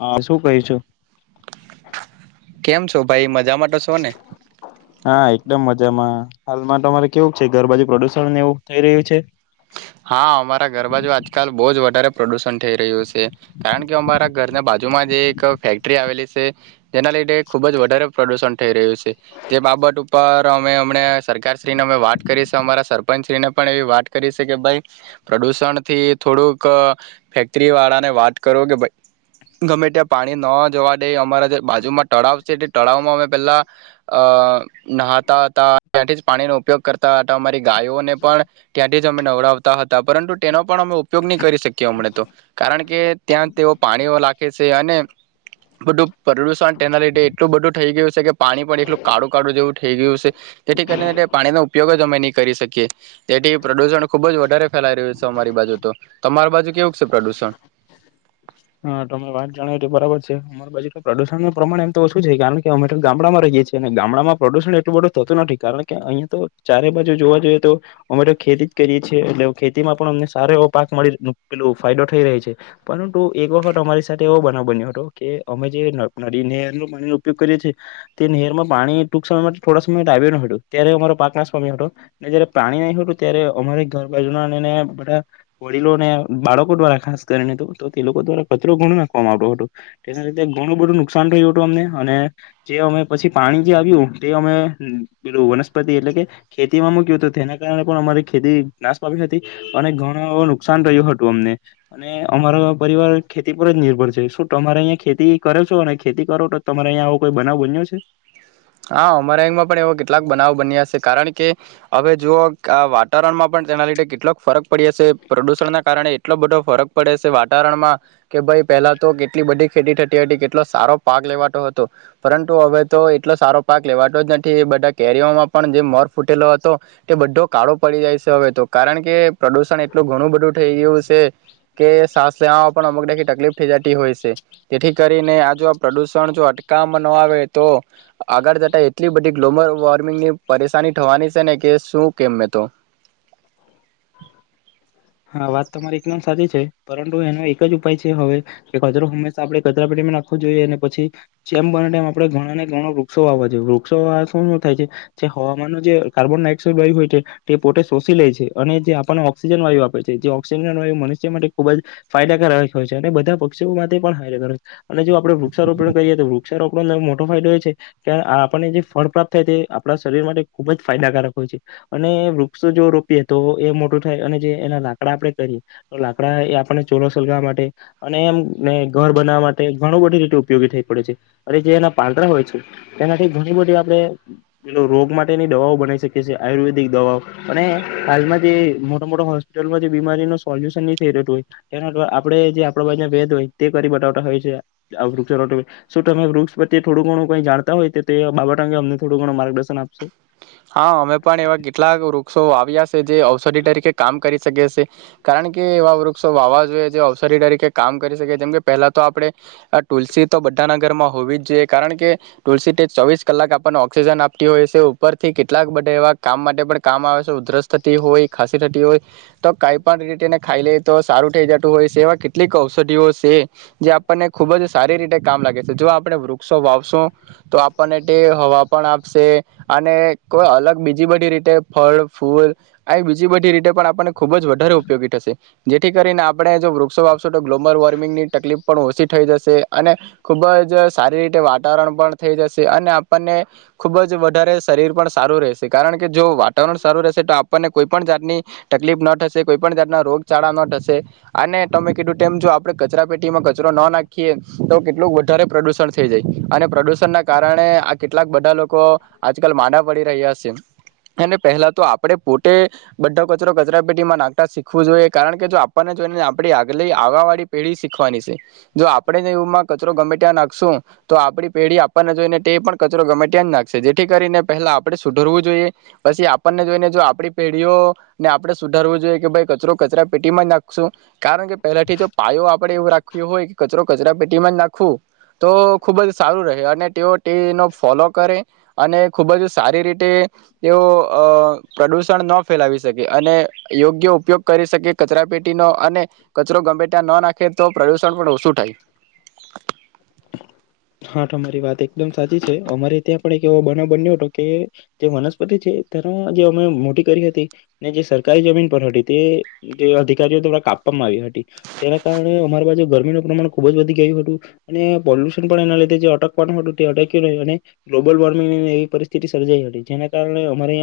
હા શું કહીશું કેમ છો ભાઈ? મજા માટે છો ને હા એકદમ મજામાં હાલમાં તમારે કેવું છે ઘરબાજુ પ્રદુષણ એવું થઈ રહ્યું છે. હા અમારા ઘર બાજુ [unintelligible] પ્રદૂષણ થઈ રહ્યું છે, કારણ કે અમારા ઘરના બાજુમાં જે એક ફેક્ટરી આવેલી છે, તેના લીધે ખૂબ વધારે જ પ્રદુષણ થઈ રહ્યું છે. તે બાબત ઉપર અમે અમને સરકારશ્રીને અમે વાત કરીશ અમારા સરપંચશ્રીને પણ એવી વાત કરીશ. કે ભાઈ પ્રદુષણ થી થોડુંક ફેક્ટરી વાળાને વાત કરો કે ગમે ત્યાં પાણી ન જવા દે અમારા જે બાજુમાં તળાવ છે, તે તળાવમાં અમે પેલા અ નહતા હતા તંથી પાણીનો ઉપયોગ કરતા હતા અમારી. ગાયોને પણ [unintelligible] અમે નવડાવતા હતા પરંતુ તેનો પણ અમે ઉપયોગ નહીં કરી શકીએ. કેવા મળે તો કારણ કે કે ત્યાં તેઓ પાણીઓ લખે છે, અને બધું પ્રદુષણ તેના લીધે એટલું બધું થઈ ગયું છે, કે પાણી પણ એટલું કાળું કાળું જેવું. થઈ ગયું છે તેથી કરીને [unintelligible] ઉપયોગ જ અમે નહી કરી શકીએ તેથી પ્રદૂષણ ખુબ જ વધારે ફેલાઈ રહ્યું છે, અમારી બાજુ તો તમાર બાજુ કેવું છે, પ્રદુષણ હા તમે વાત જાણાવ બરાબર છે, અમારી બાજુ તો પ્રદુષણ ન પ્રમાણ એમ તો ઓછું છે કારણ કે અમેટો ગામડામાં રહીએ છીએ અને ગામડામાં પ્રદુષણ એટલું બધું થતું નથી કારણ કે [unintelligible] તો ચારે બાજુ જોવા જઈએ તો અમેટો ખેતી જ કરીએ છીએ એટલે ખેતીમાં પણ અમને સારો એવો પાક મળી [unintelligible] ફાયદો થઈ [unintelligible] છે, પણ એક વખત અમારી સાથે એવો બનાવ બન્યો હતો કે અમે જે નદી નહેર ન પાણી ન ઉપયોગ કરીએ છીએ તે નહેરમાં પાણી ટૂંક સમય માટે થોડા સમય આવ્યું ન હતું ત્યારે અમારો પાક નાશવામ્યો હતો ને જયારે પાણી નહી હતું ત્યારે અમારે ઘર બાજુ ના બધા વડીલોને બાળકો દ્વારા ખાસ કરીને. તો તે લોકો દ્વારા ખતરો ઘણો નાખવામાં આવતો હતો તેના લીધે ઘણું બધું નુકસાન રહ્યું હતું અમને અને જે અમે પછી પાણી જે આવ્યું તે અમેલું વનસ્પતિ એટલે કે ખેતીમાં મૂક્યું હતું તેના કારણે પણ અમારી ખેતી નાશ પામી હતી અને ઘણ નુકસાન રહ્યું હતું અમને અને અમારા પરિવાર ખેતી પર જ નિર્ભર છે, શું તમારે અહીિયાંયા ખેતી કરો છો અને ખેતી કરો તો તમારે અહીંયા આવો કોઈ બનાવ બન્યો છે. હા અમરાંગમાં પણ એવો કેટલાક બનાવ બન્યા છે, કારણ કે હવે જુઓ વાતાવરણમાં પણ તેના લીધે કેટલોક ફરક પડ્યા છે, પ્રદૂષણ ના કારણે એટલો બધો ફરક પડે છે, વાતાવરણમાં કે ભાઈ પહેલા તો કેટલી બધી ખેતી થતી હતી કેટલો સારો પાક લેવાતો હતો પરંતુ હવે તો એટલો સારો પાક લેવાતો જ નથી એ બધા કેરીઓમાં પણ જે મોર ફૂટેલો હતો તે બધો કાળો પડી જાય છે, હવે તો કારણ કે પ્રદુષણ એટલું ઘણું બધું થઈ ગયું છે કે સાસ લેવામાં પણ અમુક [unintelligible] તકલીફ થઈ જતી હોય છે, તેથી કરીને આ જો આ પ્રદુષણ જો અટકવામાં ન આવે તો આગળ જતા એટલી બધી ગ્લોબલ વોર્મિંગની પરેશાની થવાની છે, ને કે શું કે મે તો હા વાત તોરી એકદમ સાચી છે પરંતુ એનો એક જ ઉપાય છે હવે કે કચરો હંમેશા આપણે કચરા પેટીમાં નાખવો જોઈએ અને પછી જેમ બનેમ આપણે ઘણા ને ઘણો વૃક્ષો વાવા જોઈએ વૃક્ષો આ શું શું થાય છે જે હવામાન ન જે કાર્બન ડાયોક્સાઇડ વાયુ હોય છે તે પોતે શોષી લે છે અને જે આપણને ઓક્સિજન વાયુ આપે જે ઓક્સિજનય એ મનુષ્ય માટે ખુબ જ ફાયદાકારક હોય છે, અને બધા પક્ષીઓ માટે પણાયદ હો છે, અને જો આપણે વૃક્ષારોપણ કરીએ તો વૃક્ષારોપણનો મોટો ફાયદો એ છે કે, આપણને જે ફળ પ્રાપ્ત થાય તે આપણા શરીર માટે ખુબ જ ફાયદાકારક હોય છે, અને વૃક્ષો જો રોપીએ તો એ મોટું થાય અને જે આપણે કરીએ તો લાકડા એ આપને ચોલો સલગાવવા માટે અને એમને ઘર બનાવવા માટે ઘણ બધી રીતે ઉપયોગી થઈ પડે છે, અને જે એના પાંદરા હોય છે, તેનાથી ઘણી બધી આપણે રોગ માટેની દવાઓ બનાવી શકી છીએ આયુર્વેદિક દવાઓ અને હાલમાં જે મોટા મોટા હો માં જે બીમારી ન સોલ્યુશન થઈત હોયના આપણે જે આપ બાજના વેદ હોય તે કરી બટાવટા હોય છે, [unintelligible] તમે વૃક્ષ પ્રત્યે થોડું ઘણું કઈ જાણતા હોય તો તે બાબટ અંગે અમને થોડું ઘણું માર્ગદર્શન આપશો. હા અમે પણ એવા કેટલા વૃક્ષો [unintelligible] જે ઔષધિ તરીકે કામ કરી શકે છે. કારણ [unintelligible] વાવા જોઈએ જે અવસરી તરીકે કામ કરી શકે જેમ કે પહેલા તો આપણે આ તુલસી તો બધાના ઘરમાં હોવી જ જોઈએ કારણ કે તુલસી ચોવીસ કલાક આપણને ઓક્સિજન આપતી હોય છે. ઉપરથી કેટલાક બધા એવા કામ માટે પણ કામ આવે છે, ઉધરસ થતી હોય ખાસી થતી હોય તો કઈ પણ રીતેને ખાઈ લે તો સારું થઈ જતું હોય છેવા કેટલીક ઔષધિઓ છે, જે આપને ખુબ જ સારી રીતે કામ લાગે છે. જો આપણે [unintelligible] વાવશો તો આપણને તે હવા પણ આપશે. અને કોઈ અલગ બીજી બધી રીતે ફળ ફૂલ એ બીજી બધી રીતે પણ આપણને ખુબ જ વધારે ઉપયોગી થશે જેથી કરીને આપણે જો વૃક્ષો [unintelligible] [unintelligible] ગ્લોબલ વોર્મિંગ ની તકલીફ પણ ઓછી થઈ જશે અને ખુબ જ સારી રીતે વાત [unintelligible] પણ થઈ જશે અને ને ખુબ જ વધારે શરીર પણ સારું રહેશે કારણ કે જો વાતાવરણ સારું રહેશે તો આપણને કોઈ પણ જાતની તકલીફ ના થશે. કોઈ પણ જાતના રોગચાળા ન થશે અને તમે કીધું ટેમ જો આપડે કચરા પેટીમાં કચરો ન નાખીએ તો કેટલું વધારે પ્રદુષણ થઈ જાય. અને પ્રદુષણ ના કારણે આ કેટલાક બધા લોકો આજકાલ માદા પડી રહ્યા સે. અને પહેલા તો આપડે પોટે બઢો કચરો કચરા પેટીમાં નાખતા શીખવું જોઈએ. કારણ કે જો આપણને જોઈને આપણી આગલી આવવાવાળી પેઢી શીખવાની સે. જો આપણે નઈ રૂમમાં કચરો ગમેટ્યા નાખશું, તો આપડી પેઢી આપણને જોઈને તે પણ કચરો ગમેટ્યા જ નાખશે. જે થી કરીને પહેલા આપણે સુધરવું જોઈએ. પસી આપણને જોઈને જો આપણી પેઢીઓ ને આપણે સુધરવું જોઈએ કે ભઈ કચરો કચરા પેટીમાં જ નાખશું. કારણ કે પહેલાથી જો પાયો આપડે એવું રાખયો હોય કચરો કચરા પેટીમાં જ નાખવું, તો ખુબ જ સારું રહે અને ટેઓ ટેનો ફોલો કરે અને ખૂબ જ સારી રીટે તેઓ અ પ્રદુષણ ન ફેલાવી શકે. અને યોગ્ય ઉપયોગ કરી શકે કચરા પેટીનો અને કચરો ગમેટ્યા ન નાખે તો પ્રદુષણ પણ ઓછું થાય. હા, તમારી વાત એકદમ સાચી છે. અમારે ત્યાં પણ એક એવો બનાવ બન્યો હતો, કે તે વનસ્પતિ છે તેના જે અમે મોટી કરી હતી, ને જે સરકારી જમીન પર હટી તે જે અધિકારીઓ દ્વારા કાપવામાં આવી હટી. તેના કારણે અમાર બાજુ ગરમીનું પ્રમાણ ખુબ જ વધી ગયું હતું. અને પોલ્યુશન પણ એના લીધે જે અટકવાનું હતું તે અટેકી રેહે અને ગ્લોબલ વોર્મિંગ ને એવી પરિસ્થિતિ સર્જાઈ હતી. જેના કારણે અમારે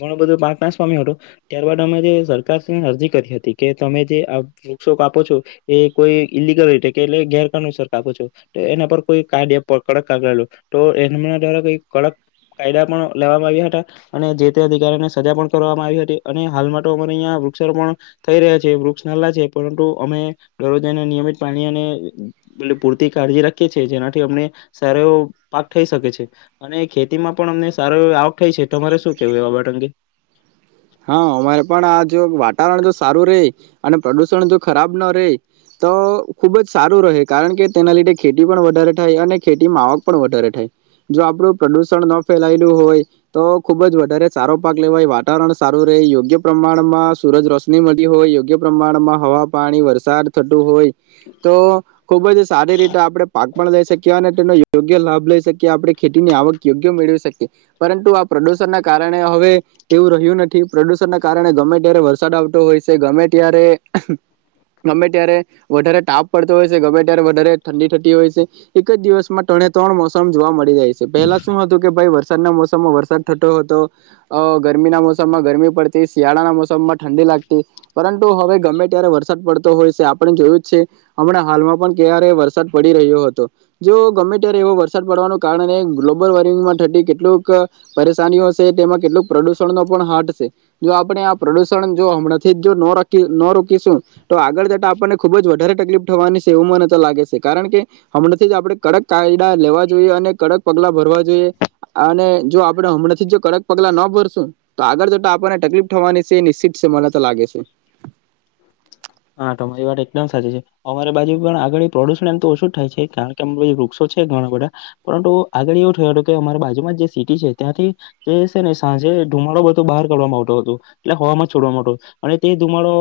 ઘણો બધો પાક નાશ પામ્યો હટો. ત્યારબાદ અમે જે સરકાર શ્રી અરજી કરી હતી કે તમે જે આ વૃક્ષો કાપો છો, એ કોઈ ઈલ્લીગલ રીતે કે એટલે ગેરકાનુસર કાપો છો. તો એના પર કોઈ કાયદે પકડ કાગાલુ, તો એહમના દ્વારા કોઈ કડક કાયદા પણ લેવામાં આવ્યા હતા. અને જે તે અધિકારીને સજા પણ કરવામાં આવી હટી. અને હાલમાં ટો અમારે અહીંયા વૃક્ષારોપણ થઈ રહ્યા છે. વૃક્ષ નાલ્લા છે પરંતુ, અમે દરરોજ એને નિયમિત પાની અને એહ ઉહ પૂરતી કાળજી રાખીએ છે. જેનાથી અમને સારો એવો પાક થઈ શકે છે. અને ખેતીમાં પણ અમને સારો એવો આવક થાય છે. તમારે શું કેવું એ બાબટ અંગે. હા, અમારે પણ આ જો વાતાવરણ જો સારું રેહ અને પ્રદુષણ જો ખરાબ ન રેહ તો ખુબ જ સારું રહે. કારણ કે, તેના લીધે ખેતી પણ વધારે થાય, અને ખેતીમાં આવક પણ વધારે થાય. જો આપણું પ્રદુષણ ન ફેલાયેલું હોય તો ખુબ જ વધારે સારો પાક લેવાય. વાતાવરણ સ સારું રેહ, યોગ્ય પ્રમાણમાં સૂરજ રોશની મળતી હોય, યોગ્ય પ્રમાણમાં હવા, પાણી, વરસાદ થતો હોય તો ખુબ જ સારી રીતે આપડે પાક પણ લઈ શકીએ. અને તેનો યોગ્ય લાભ લઈ શકીએ. આપણે ખેતીની આવક યોગ્ય મેળવી શકીએ. પરંતુ, આ પ્રદુષણ ના કારણે હવે તેવું રહ્યું નથ થી પ્રદુષણના કારણે ગમે ત્યારે વરસાદ આવતો હોય સે. ગમે ત્યારે અહક ગમે ત્યારે વધારે તાપ પડતો હોય સે. ગમે ત્યારે વધારે ઠંડી થતી હોય સે. એક જ દિવસમાં ત્રણે ત્રણ મોસમ જોવા મળી જાય સે. પહેલા શું હતું કે ભઈ વરસાદના મોસમમાં વરસાદ થટો હતો. અ ગરમીના મોસ સમમાં ગરમી પડતી, શિયાળાના મોસમમાં ઠંડી લાગતી. પરંતુ, હવે ગમે ત્યારે વરસાદ પડતો હોય છે. આપણે જોયું જ છે, હમણાં હાલમાં પણ ક્યારે વરસાદ પડી રહ્યો હતો. જો ગમે ત્યારે એવો વરસાદ પડવાનું કારણે ગ્લોબલ વોર્મિંગમાં ઠતી કેટલુંક પરેશાનીઓ સે તેમાં કેટલુંક પ્રદુષણનો પણ હાડ સે. જો આપણે આ પ્રદુષણ જો હમણાંથી જો ન રોકી ન રોકીશું તો આગળ જતા આપણને ખુબ જ વધારે તકલીફ થવાની સે, એવું મને તો લાગે સે, કારણ કે, હમણાંથી જ આપડે કડક કાયદા લેવા જોઈએ, અને કડક પગલા ભરવા જોઈએ, અને જો આપણે હમણાંથી જ જો કડક પગલા ન ભરશું તો આગળ જોતા આપણને તકલીફ થવાની સે, એ નિશ્ચિત સે, મને તો લાગે સે. હા, તમારી વાત એકદમ સાચી છે. અમારી બાજુ પણ આગળ પ્રડુષણ એમ તો ઓછું જ થાય છે. કારણ કે, અ વૃક્ષો છે ઘણા બધા પરંતુ, આગળ એવું થયું હતું કે અમારા બાજુમાં જ જે સિટી છે ત્યાંથી જે છે ને સાંજે ધુમાડો બધો બહાર કાવામાં આવતો હતો, એટલે હવામાં છોડવામાંતો અને તે ધુમાડો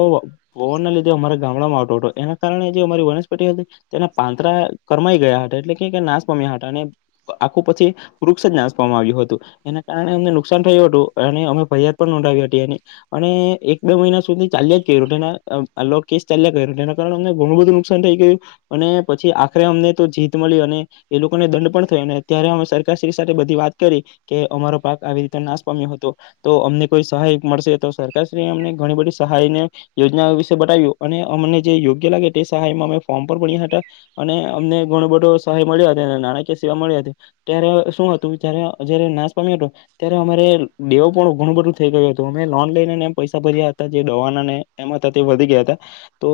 પવનના લીધ અમારા ગામડામાં આવતો હતો. એના કારણે જે અમારી વનસ્પતિ હતી તેના પાંતરા કરમાઈ ગયા હતા. એટલે કે નાશ પામ્યા હતા અને આખું પછી વૃક્ષ જ નાશ પામા આવ્યું હતું. એના કારણે અમને નુકસાન થયું હતું અને અમે ફરિયાદ પણ નોંધાવી હતી એની અને એક બે મહિના સુધી ચાલ્યા જ કે ધના અ આલો કેશ ચાલ્યા કર્યો જેના કારણે અમને ઘણું બધું નુકસાન થઈ ગયું. અને પછી આખરે અમને તો જીત મલી અને એ લોકોને દંડ પણ થયો. અને અત્યારે અમે સરકારશ્રી સાથે બધી વાત કરી કે અમારો પાક આવી રીતે નાશ પામ્યો હતો, તો અમને કોઈ સહાય મળશે તો સરકારશ્રી અમને ઘણી બધી સહાયને યોજનાઓ વિશ તે બટાયુ. અને અમને જે યોગ્ય લાગે તે સહાયમાં અમે ફોર્મ પર ભણ્યા હતા. અને અમને ઘણો બધો સહાય મળ્યો હતો. અને નાણાકીય સેવા મળી હતી. ત્યારે શું હતું ત્યારે જ્યારે નાશ પામ્યો હતો, ત્યારે અમારે દેવો પણ ઘણું બધું થઈ ગયું હતું. અમે લોન લઈનેને એમ પૈસા ભર્યા હતા જે દવાના ને એના હતા વધી ગયા હતા. તો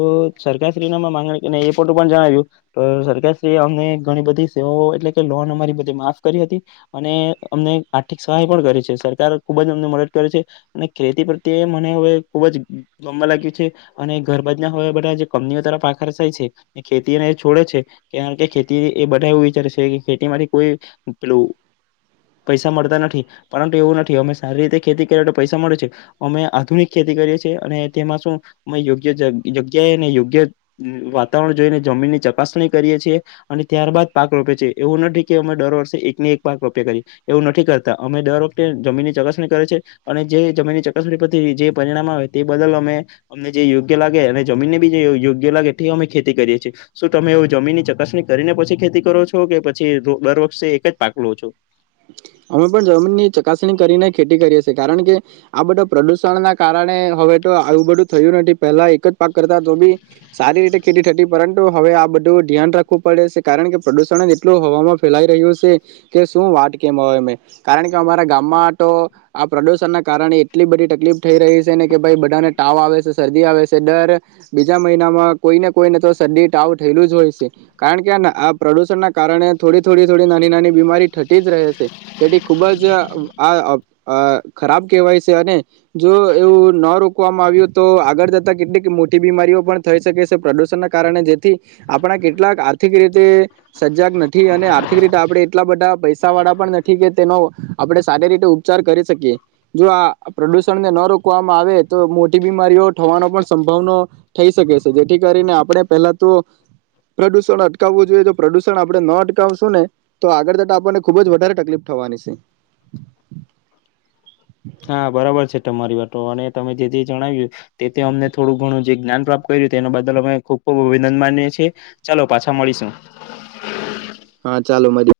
સરકારશ્રી ના મા માંગણીને એ પોટું પણ જણાવ્યું, તો સરકારશ્રી એ અમને ઘણી બધી સેવાઓ એટલે કે લોન અમારી બધી માફ કરી હતી. અને અમને આર્થિક સહાય પણ કરી છે. સરકાર ખુબ જ અમને મદદ કરે છે. અને ખેતી પ્રત્યે મને હવે ખુબ જ ગમવા લાગ્યું છે. અને ઘરબાજ ના હવે બધા જે કંપનીઓ તરફ આકર્ષાય છે, ને ખેતી અને એ છોડે છે, કારણ કે, ખેતી એ બધા એવું વિચારે છે ખેતીમાંથી કોઈ પેલું પૈસા મળતા નથી. પરંતુ, એવું નથી અમે સારી રીતે ખેતી કરીએ તો પૈસા મળે છે. અમે આધુનિક ખેતી કરીએ છીએ, અને તેમાં શું અમે યોગ્ય જગ જગ્યાએ અને યોગ્ય અમ વાતાવરણ જોઈને જમીનની ચકાસણી કરીએ છીએ. અને ત્યારબાદ પાક રોપે છે. એવું નઠી કે અમે દર વર્ષે એકને એક પાક રોપ્યા કરીએ. એવું નઠી કરતા. અમે દર વખતે જમીનની ચકાસણી કરે છે. અને જે જમીનની ચકાસણી પરથી જે પરિણામ આવે તે બદલ અમે અમને જે યોગ્ય લાગે અને જમીનને બી જે યો યોગ્ય લાગે તે અમે ખેતી કરીએ છીએ. શું તમે એવુ જમીનની ચકાસણી કરીને પછી ખેતી કરો છો? કે પછી દર વર્ષે એક જ પાક લો છો. અમે પણ જમીનની ચકાસણી કરીને ખેતી કરીએ સે. કારણ કે, આ બધા પ્રડુષણ ના કારણે હવે તો આવું બધું થયું નથી. પહેલા એક જ પાક કરતા તો બી સારી રીતે ખેતી થતી. પરંતુ, હવે આ બધું ધ્યાન રાખવું પડે સે, કારણ કે, પ્રદુષણ જ એટલું હવામાં ફેલાઈ રહ્યું સે કે શું વાત કે મોય મેં કારણ કે, અમારા ગામમાં તો આ પ્રદુષણના કારણે એટલી બધી તકલીફ થઈ રહી છે ને કે ભાઈ બધાને ટાવ આવે સે, શરદી આવે સે, દર બીજા મહિનામાં કોઈને કોઈને તો શરદી, ટાવ થયેલું જ હોય સે. કારણ કે, આ ના પ્રદુષણના કારણે થોડી થોડી થોડી નાની નાની બીમારી ઠ તેજ રહે સે, જેઠી ખૂબ જ ઉહ આહ અબ અહ ખરાબ કહેવાય સે, અને જો એવું ન રોકવામાં આવ્યું તો આગળ જતા કેટલીક મોટી બીમારીઓ પણ થઈ શકે સે, પ્રદૂષણના કારણે જેથી આપણા કેટલાક આર્થિક રીતે સજાગ નથી, અને આ થી રીતે આપડે એટલા બધા પૈસ તાવવાળા પણ નથી કે તેનો આપણે સારી રીતે ઉપચાર કરી શકીએ. જો આ પ્રડુષણને ન રોકવામાં આવે તો મોટી બીમારીઓ થવાનો પણ સંભાવનો થઈ શકે સે, જેથી કરીને આપણે પેલા તો પ્રડુષણ અટકાવવું જોઈએ, તો પ્રડુષણ આપણે ન અટકાવશું ને તો આગળ જતા આપણ ને ખૂબ જ વધારે તકલીફ થવાની સે. હા, બરાબર છે. તમારી વાટો, અને તમે જે જે જણાવ્યું તે તે અમને થોડું ઘણું જે જ્ઞાન પ્રાપ્ત કર્યું. તેના બદલ અમે ખુબ ખુબ અભિનંદ માનીએ છીએ. ચલો, પાછા મળીશું. હા, ચાલો મડીએ.